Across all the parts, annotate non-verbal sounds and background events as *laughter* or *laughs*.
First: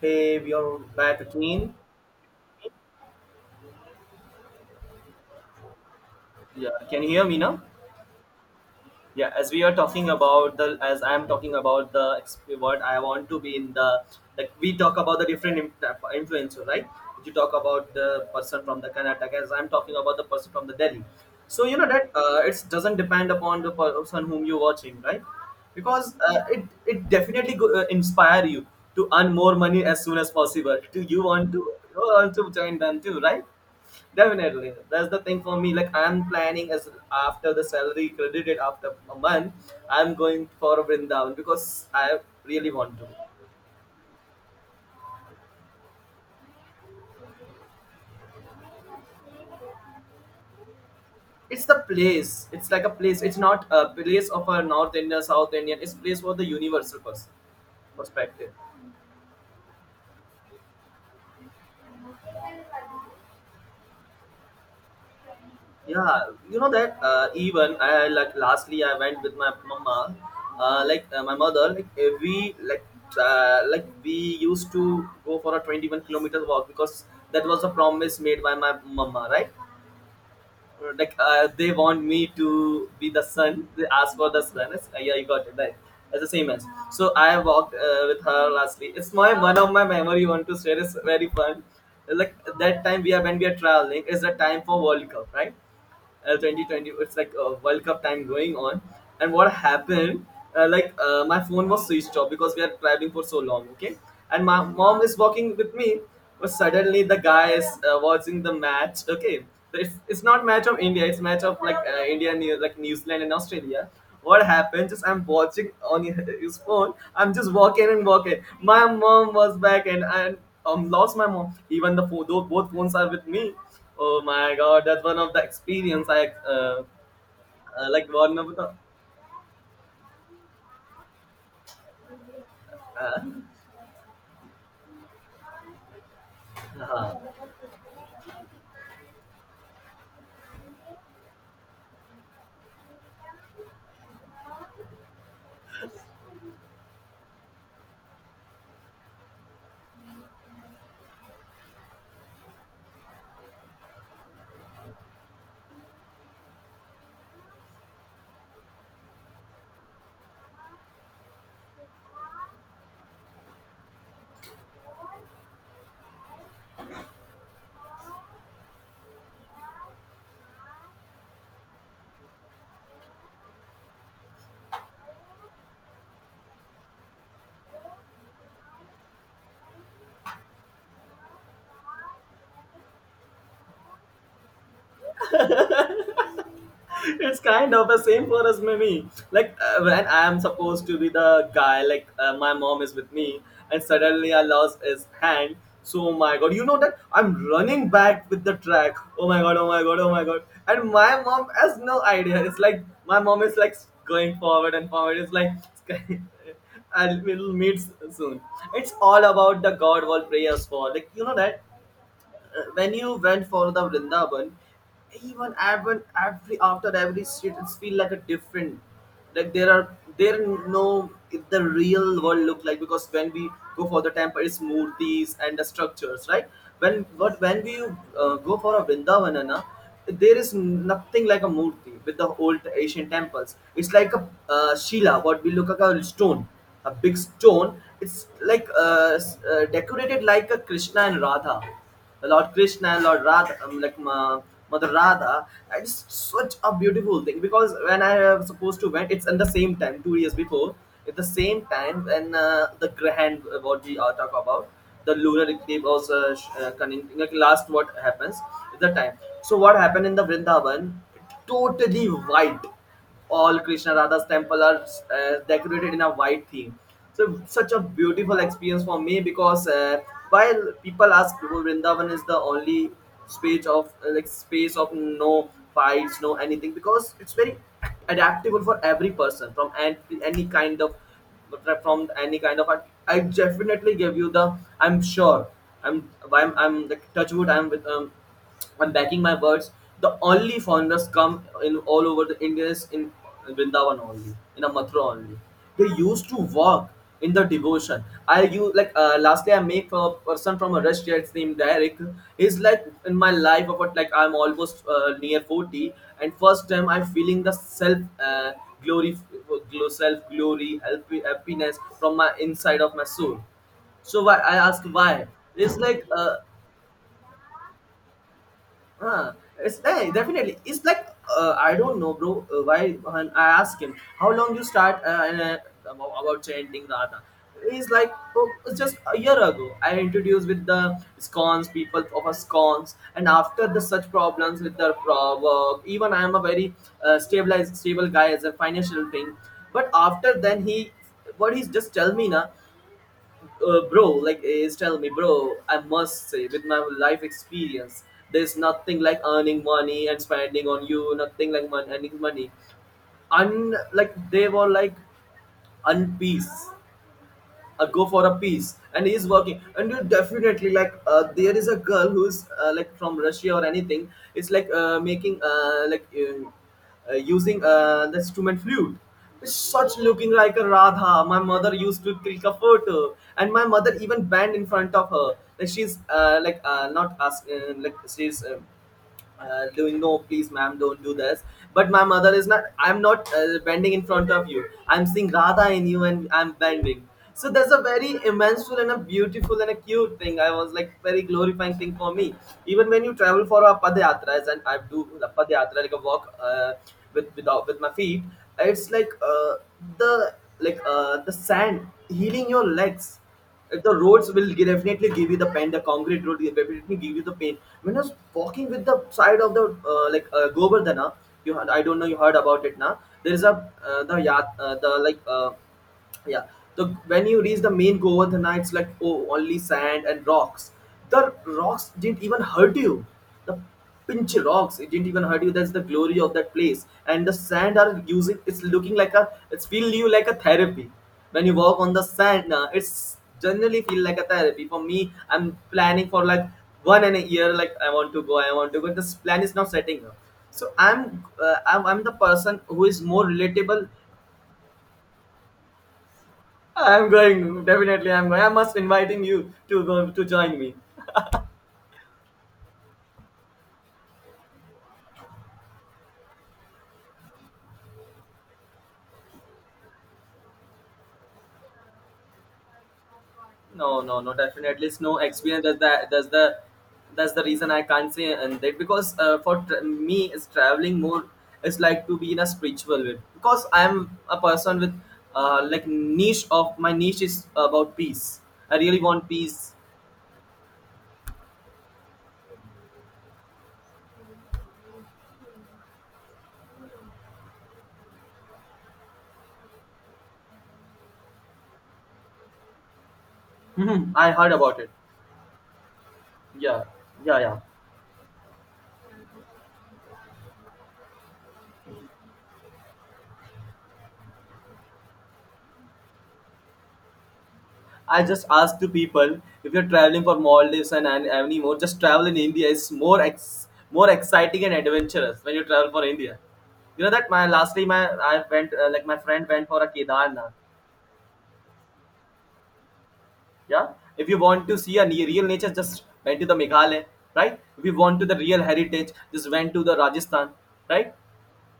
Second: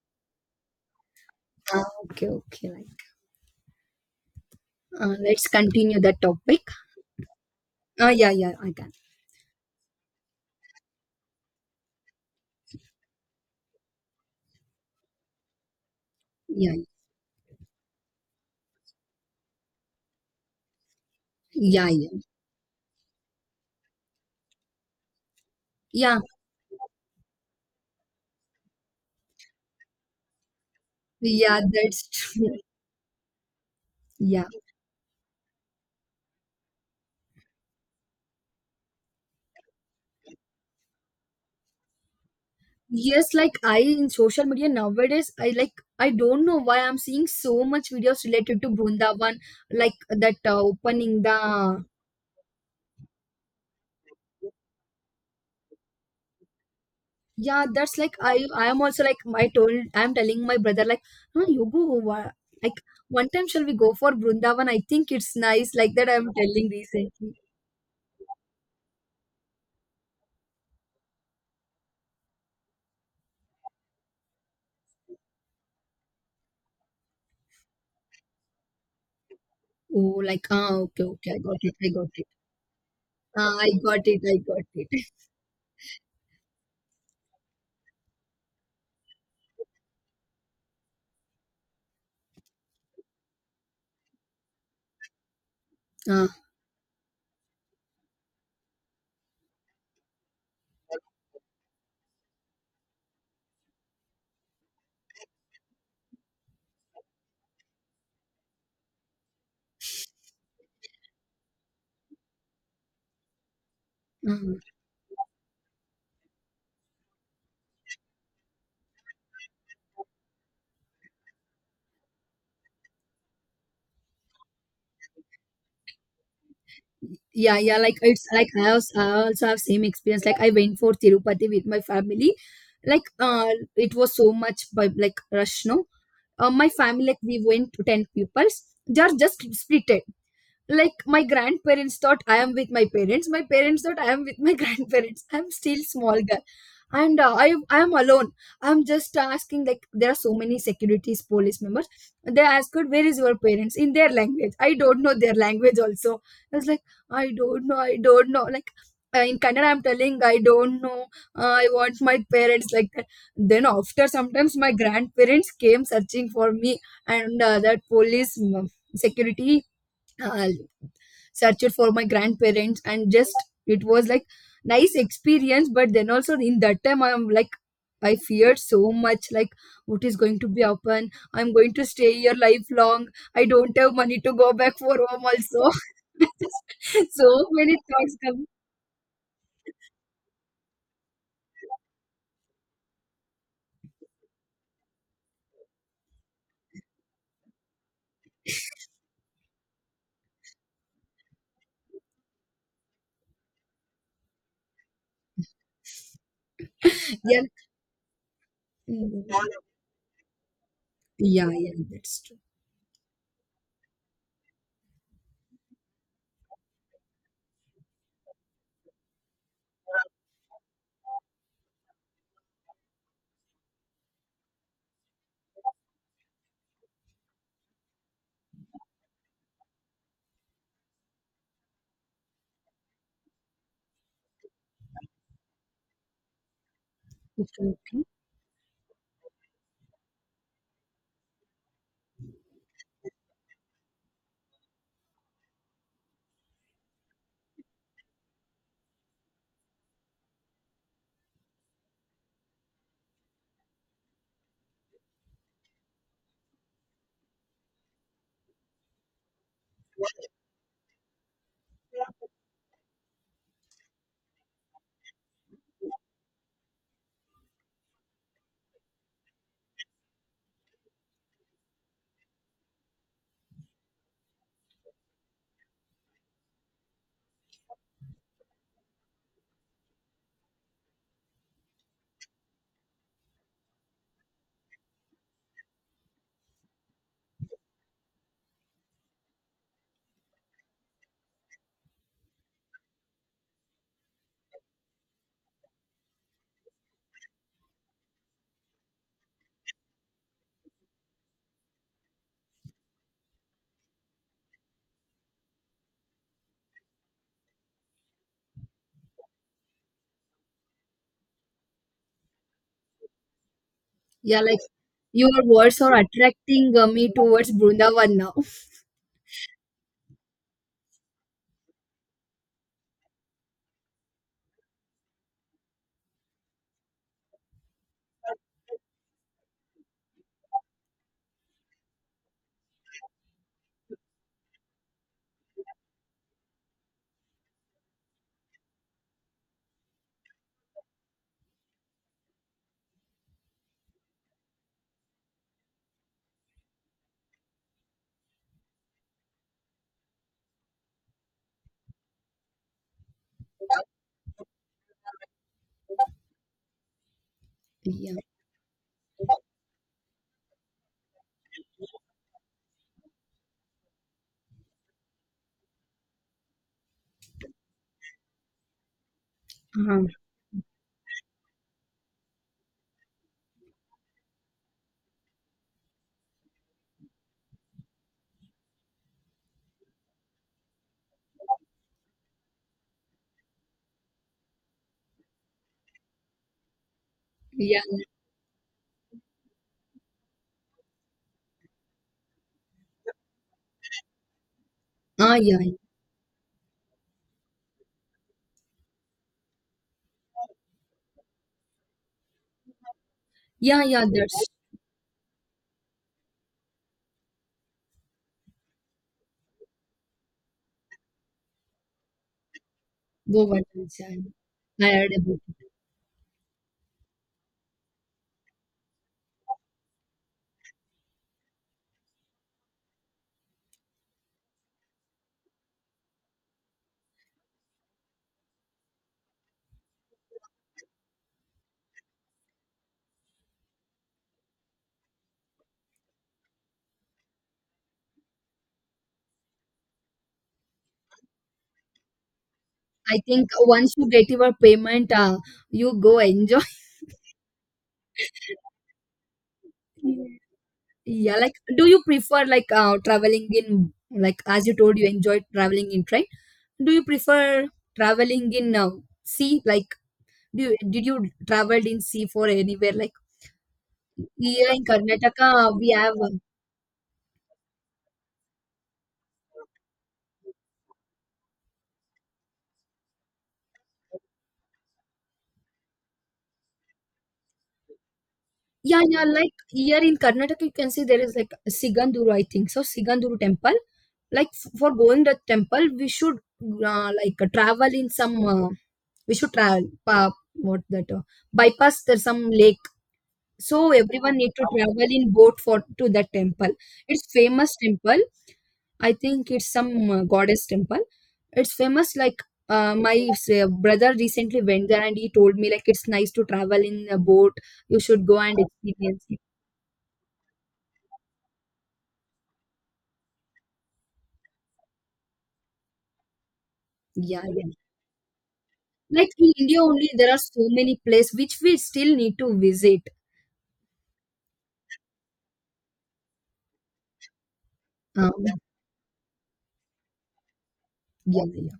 Hey, we are back again. Ah, okay, okay. Let's continue the topic. Yeah, can you hear me now? Yeah, yeah, I can. Yeah, as we are talking about as I am talking about the what I want to be in like we talk about the different influencer, Yeah, right? You talk about the person from the Karnataka, as I'm talking about the person from the Delhi. So you yeah, know yeah, that it doesn't depend upon the person whom you're watching, right? Because yeah, it definitely inspire you to earn more money as soon as possible. Do you want to yeah. That's true. join them too, right? Yeah. Definitely, that's the thing for me. Like I'm planning as after the salary credited after a month, I'm going for a Vrindavan because I really want to. Yes, like I in social media nowadays, I don't know why I'm seeing so much videos related to Brindavan, like that opening It's the the. place. It's like a place. It's not a place of a North Indian, South Indian. It's place for the universal person Yeah, that's like I perspective. I am also like I told I'm telling my brother like, huh, you go wha- like one time shall we go for Brindavan? I think it's nice like that. Yeah, I'm you telling know that recently. even I like lastly I went with my mama, like my mother, like we like we used to go for a 21-kilometer walk because that was a promise made by my mama, right? Oh, like ah, okay, Like okay, I got they it, I want got it. me to be the Ah, son, I they got asked it, for I the got son. It. Yeah, you got it right. It's the same as, so I walked with her lastly. It's my one of my memory want to share, is very fun. Like that time we are, when we are traveling is the time for world cup, right? Ah, 2020, it's like a world cup time going on. And what happened, my phone was switched off because we are traveling for so long, okay? And my mom is walking with me, but suddenly the guy is watching the match, okay? So it's not match of india, it's match of like new zealand and australia. What ah. happens is, I'm watching on his phone. I'm just walking and walking. My mom was back and I lost my mom. Even the phone, though both phones are with me. Oh my god, that's one of the experience I, uh, Yeah, yeah, like like it's one like of the. I also have same experience. Like I went for Tirupati with my family. Like Uh, uh, it was so much by like rush, no. My family like uh-huh. we went to ten peoples. They are just split. Like my grandparents thought I am with my parents, my parents thought I am with my *laughs* grandparents, I'm still small girl, and I am alone. I'm just asking like there are so many securities police members. They asked where is your parents. In their language I don't know, their language also I was like I don't know, I don't know, in Kannada, I'm telling I don't know. I want my parents like that. Then after sometimes my grandparents came searching for me, and that police, security uh, searched for my grandparents, and just it was like nice experience. But then also in that time I'm like I feared so much, like what is going to be happen, I'm going to stay here lifelong, I don't have money to go back for home also. *laughs* *laughs* So It's kind many of the thoughts same for come. us, mimi. Like when I am supposed to be the guy, like my mom is with me and suddenly I lost his hand. So oh my god, you know that I'm running back with the track, oh my god, oh my god, oh my god. And my mom has no idea, it's like my mom is like going forward and forward, it's like *laughs* and Yeah. we'll meet soon. It's all Mm. about the god wall prayers for, like, you know Yeah, that, yeah, that's true. When you went for the Vrindavan, even every after every street, it's feel like a different. Like there are, there no if the real world look like, because when we go for the temple, it's murtis and the structures, right? When, but when we go for a Vrindavan, na, there is nothing like a murti with the old Asian temples. It's like a shila, what we look like a stone, a big Okay, stone. okay. It's like decorated like a Krishna and Radha, Lord Krishna and Lord Radha, like Ma, Mother Radha. And it's such a beautiful thing, because when I was supposed to went, it's in the same time, 2 years before, at the same time when the grand what we are talk about, the lunar eclipse was cunning, like last what happens is the time. So what happened in the Vrindavan? Totally white, all Krishna Radha's temple are decorated in a white theme. So such a beautiful experience for me, because while people ask, "Oh, Vrindavan is the only space of space of no fights, no anything, because it's very adaptable for every person from any kind of, from any kind of art. I definitely give you the, I'm sure, I'm like touch wood, I'm with I'm backing my words. The only foreigners come in all over the India is in Vrindavan only, in a Mathura only. They used to walk in the devotion. I, you like, lastly I make a person from a rest here, named Derek. He's like in my life about, like I'm almost near 40, and first time I'm feeling the self, glory, self glory, happiness from my inside of my soul. So why Yeah, I like ask why? your It's words are like, attracting me towards Brindavan now. *laughs* huh. It's, definitely. It's like I don't know, bro. Why, when I ask him, how long you start about chanting Radha. He's like, oh, it's just a year ago. I introduced with the scones, people of a scones, and after the such problems with the work, even I am a very stable guy as a financial thing. But after then, he, what he's just tell me na, bro, like is tell me, bro, I must say, with my life experience, there's nothing like earning money and spending on you, nothing like earning money. Un, like they were like unpeace, go Yeah. for a piece, and he's working, and you definitely like, there is a girl who's like from russia or anything. It's like making like using the instrument flute. It's such Uh-huh. looking like a radha. My mother used to click a photo, and my mother even banned in front of her, like she's not as, like she's doing, no please ma'am, don't do this. But my mother is not, I'm not bending in front of you, I'm seeing radha in you and I'm bending. So that's Yeah. a very immenseful and a beautiful and a cute thing, I was like very glorifying thing for me. Even when you travel for a padyatra, as and I do a Ah, yeah. padyatra, like a walk, with without with my feet, it's like the, like the sand healing your legs. Yeah, The yeah, roads that's will definitely give you the pain. The concrete road will definitely give you the pain. When I was walking with the side of the Govardhana, you heard, I don't know, you heard about it now. There is a the Govardhan. yat I the heard like about it. yeah the, when you reach the main govardhana, it's like, oh, only sand and rocks. The rocks didn't even hurt you, the pinch rocks, it didn't even hurt you. That's the glory of that place. And the sand are using, it's looking like a, it's feel you like a therapy. When you walk on the sand, it's generally feel like a therapy for me. I'm planning for like one and a year, like I want to go, I want to go, this plan is not setting up. So I'm I'm the person who is I more think relatable. once you get your payment, you go enjoy. I'm going. Definitely, I'm going. I must inviting you to go to *laughs* join me. Yeah, like do you prefer like traveling in, like as you told you enjoy traveling in train? Do you prefer traveling in sea? Like do you, did you traveled in sea for anywhere? Like No, no, no. here in Definitely, it's no experience. Karnataka, That's we have. The reason I can't say and that, because for me, it's traveling more. It's like to be in a spiritual way, because I'm a person with like niche of my niche is about peace. I really Yeah, yeah. want Like peace. here in Karnataka, you can see there is like Siganduru, I think. So Siganduru temple. Like for going the temple, we should like travel in some. We should what that bypass, there's some lake. So Mhm. I everyone need heard to about it. travel in boat for to that temple. Yeah, It's yeah, yeah. famous temple. I think it's some goddess temple. It's famous. Like my brother recently went there and he told me like it's nice to travel in a boat. You I should go just and ask to experience. people, if you're traveling for Maldives and anymore, just travel in India. It's more more exciting and adventurous when you travel for India. You know that Yeah, my yeah. lastly my I went, like my Like friend in went India for a only, there are Kedarnath. so many places which we still need to visit. Yeah, if you want to see a real nature, just went to the Meghalaya, right? If you want to the Um, real heritage, just went to the Rajasthan, right? yeah, yeah.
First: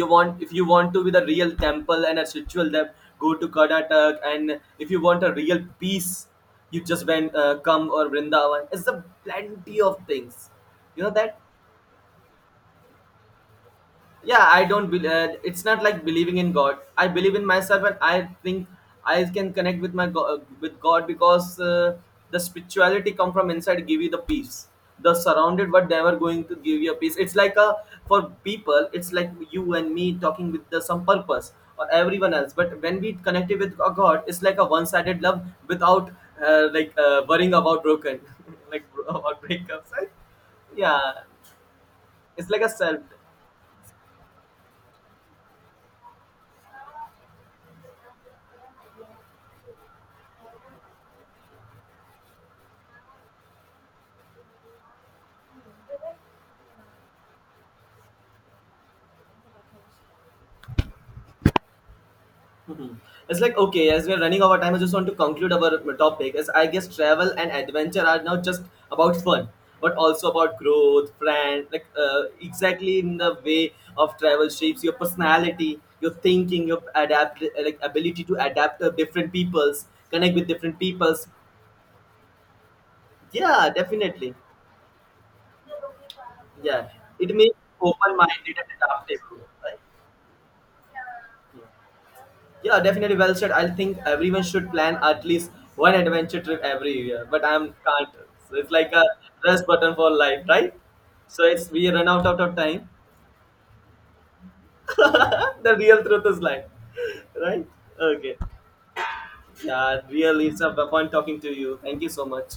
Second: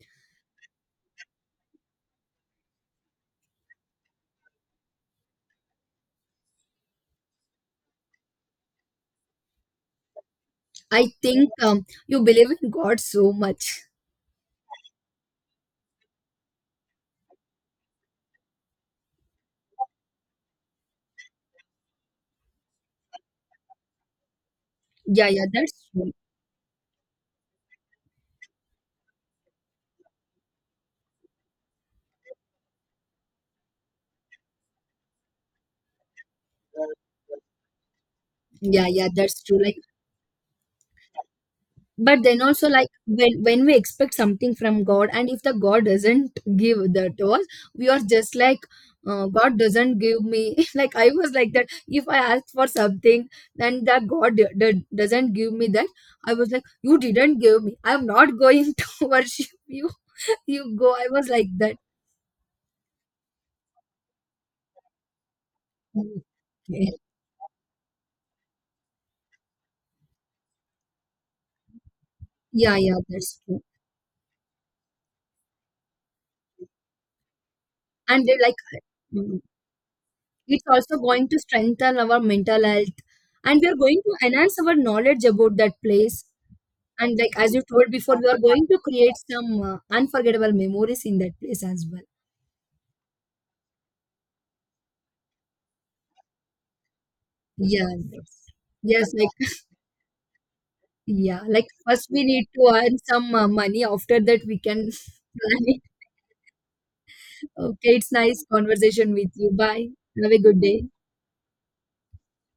You want, if you want to be the real temple and a spiritual depth, go to karnataka. And if you want a real peace, you just went, come or vrindavan, it's a plenty of things. You I know that, think you believe in God so much. yeah, I don't believe, it's not like believing in god, I believe in myself, and I think I can connect with my god, with god, because the spirituality come from inside, give you the peace. The Yeah, yeah, surrounded that's but true. never going to give you a peace, it's like a, for people it's like you and me talking with some purpose or everyone else, but when we connected with a god, it's like a one-sided love without worrying about broken *laughs* like Yeah, yeah, that's about true. Like breakups, right? Yeah, but then it's like also a like self. when we expect something from god, and if the god doesn't give that to us, we are just like, god doesn't give me, *laughs* like I was like that, if I asked for something, then that god doesn't give me that, I was like you didn't give me, I'm not going *laughs* to worship you, *laughs* you go, I was like that. Mhm. It's like, okay, as we're running out of time, I just want to conclude our topic. As I guess Okay. travel and adventure are not just about fun, but also about growth, brand, like Yeah, yeah, exactly in the that's true, way of travel shapes your personality, your thinking, your adapt, like ability and they to like, adapt to different mm, peoples, connect with it's different also peoples. going to strengthen our mental health, and we Yeah, are going to definitely. enhance our knowledge about that place. Yeah, And like it as makes you told before, open we are minded going and to create adaptable. some Right? unforgettable memories in that place Yeah. as well. Yeah, definitely well said. I think everyone should plan at least one adventure trip every year, but I'm Yeah. can't. So it's like a Yes, like *laughs* rest button for life, right? yeah, So like it's we first run we out of need to time. earn some money. After that, we can *laughs* plan *laughs* The it. real truth is life, *laughs* right? Okay, it's Okay. nice conversation with you. Bye. Yeah, Have a really, good it's a day. fun talking to you. Thank you so much.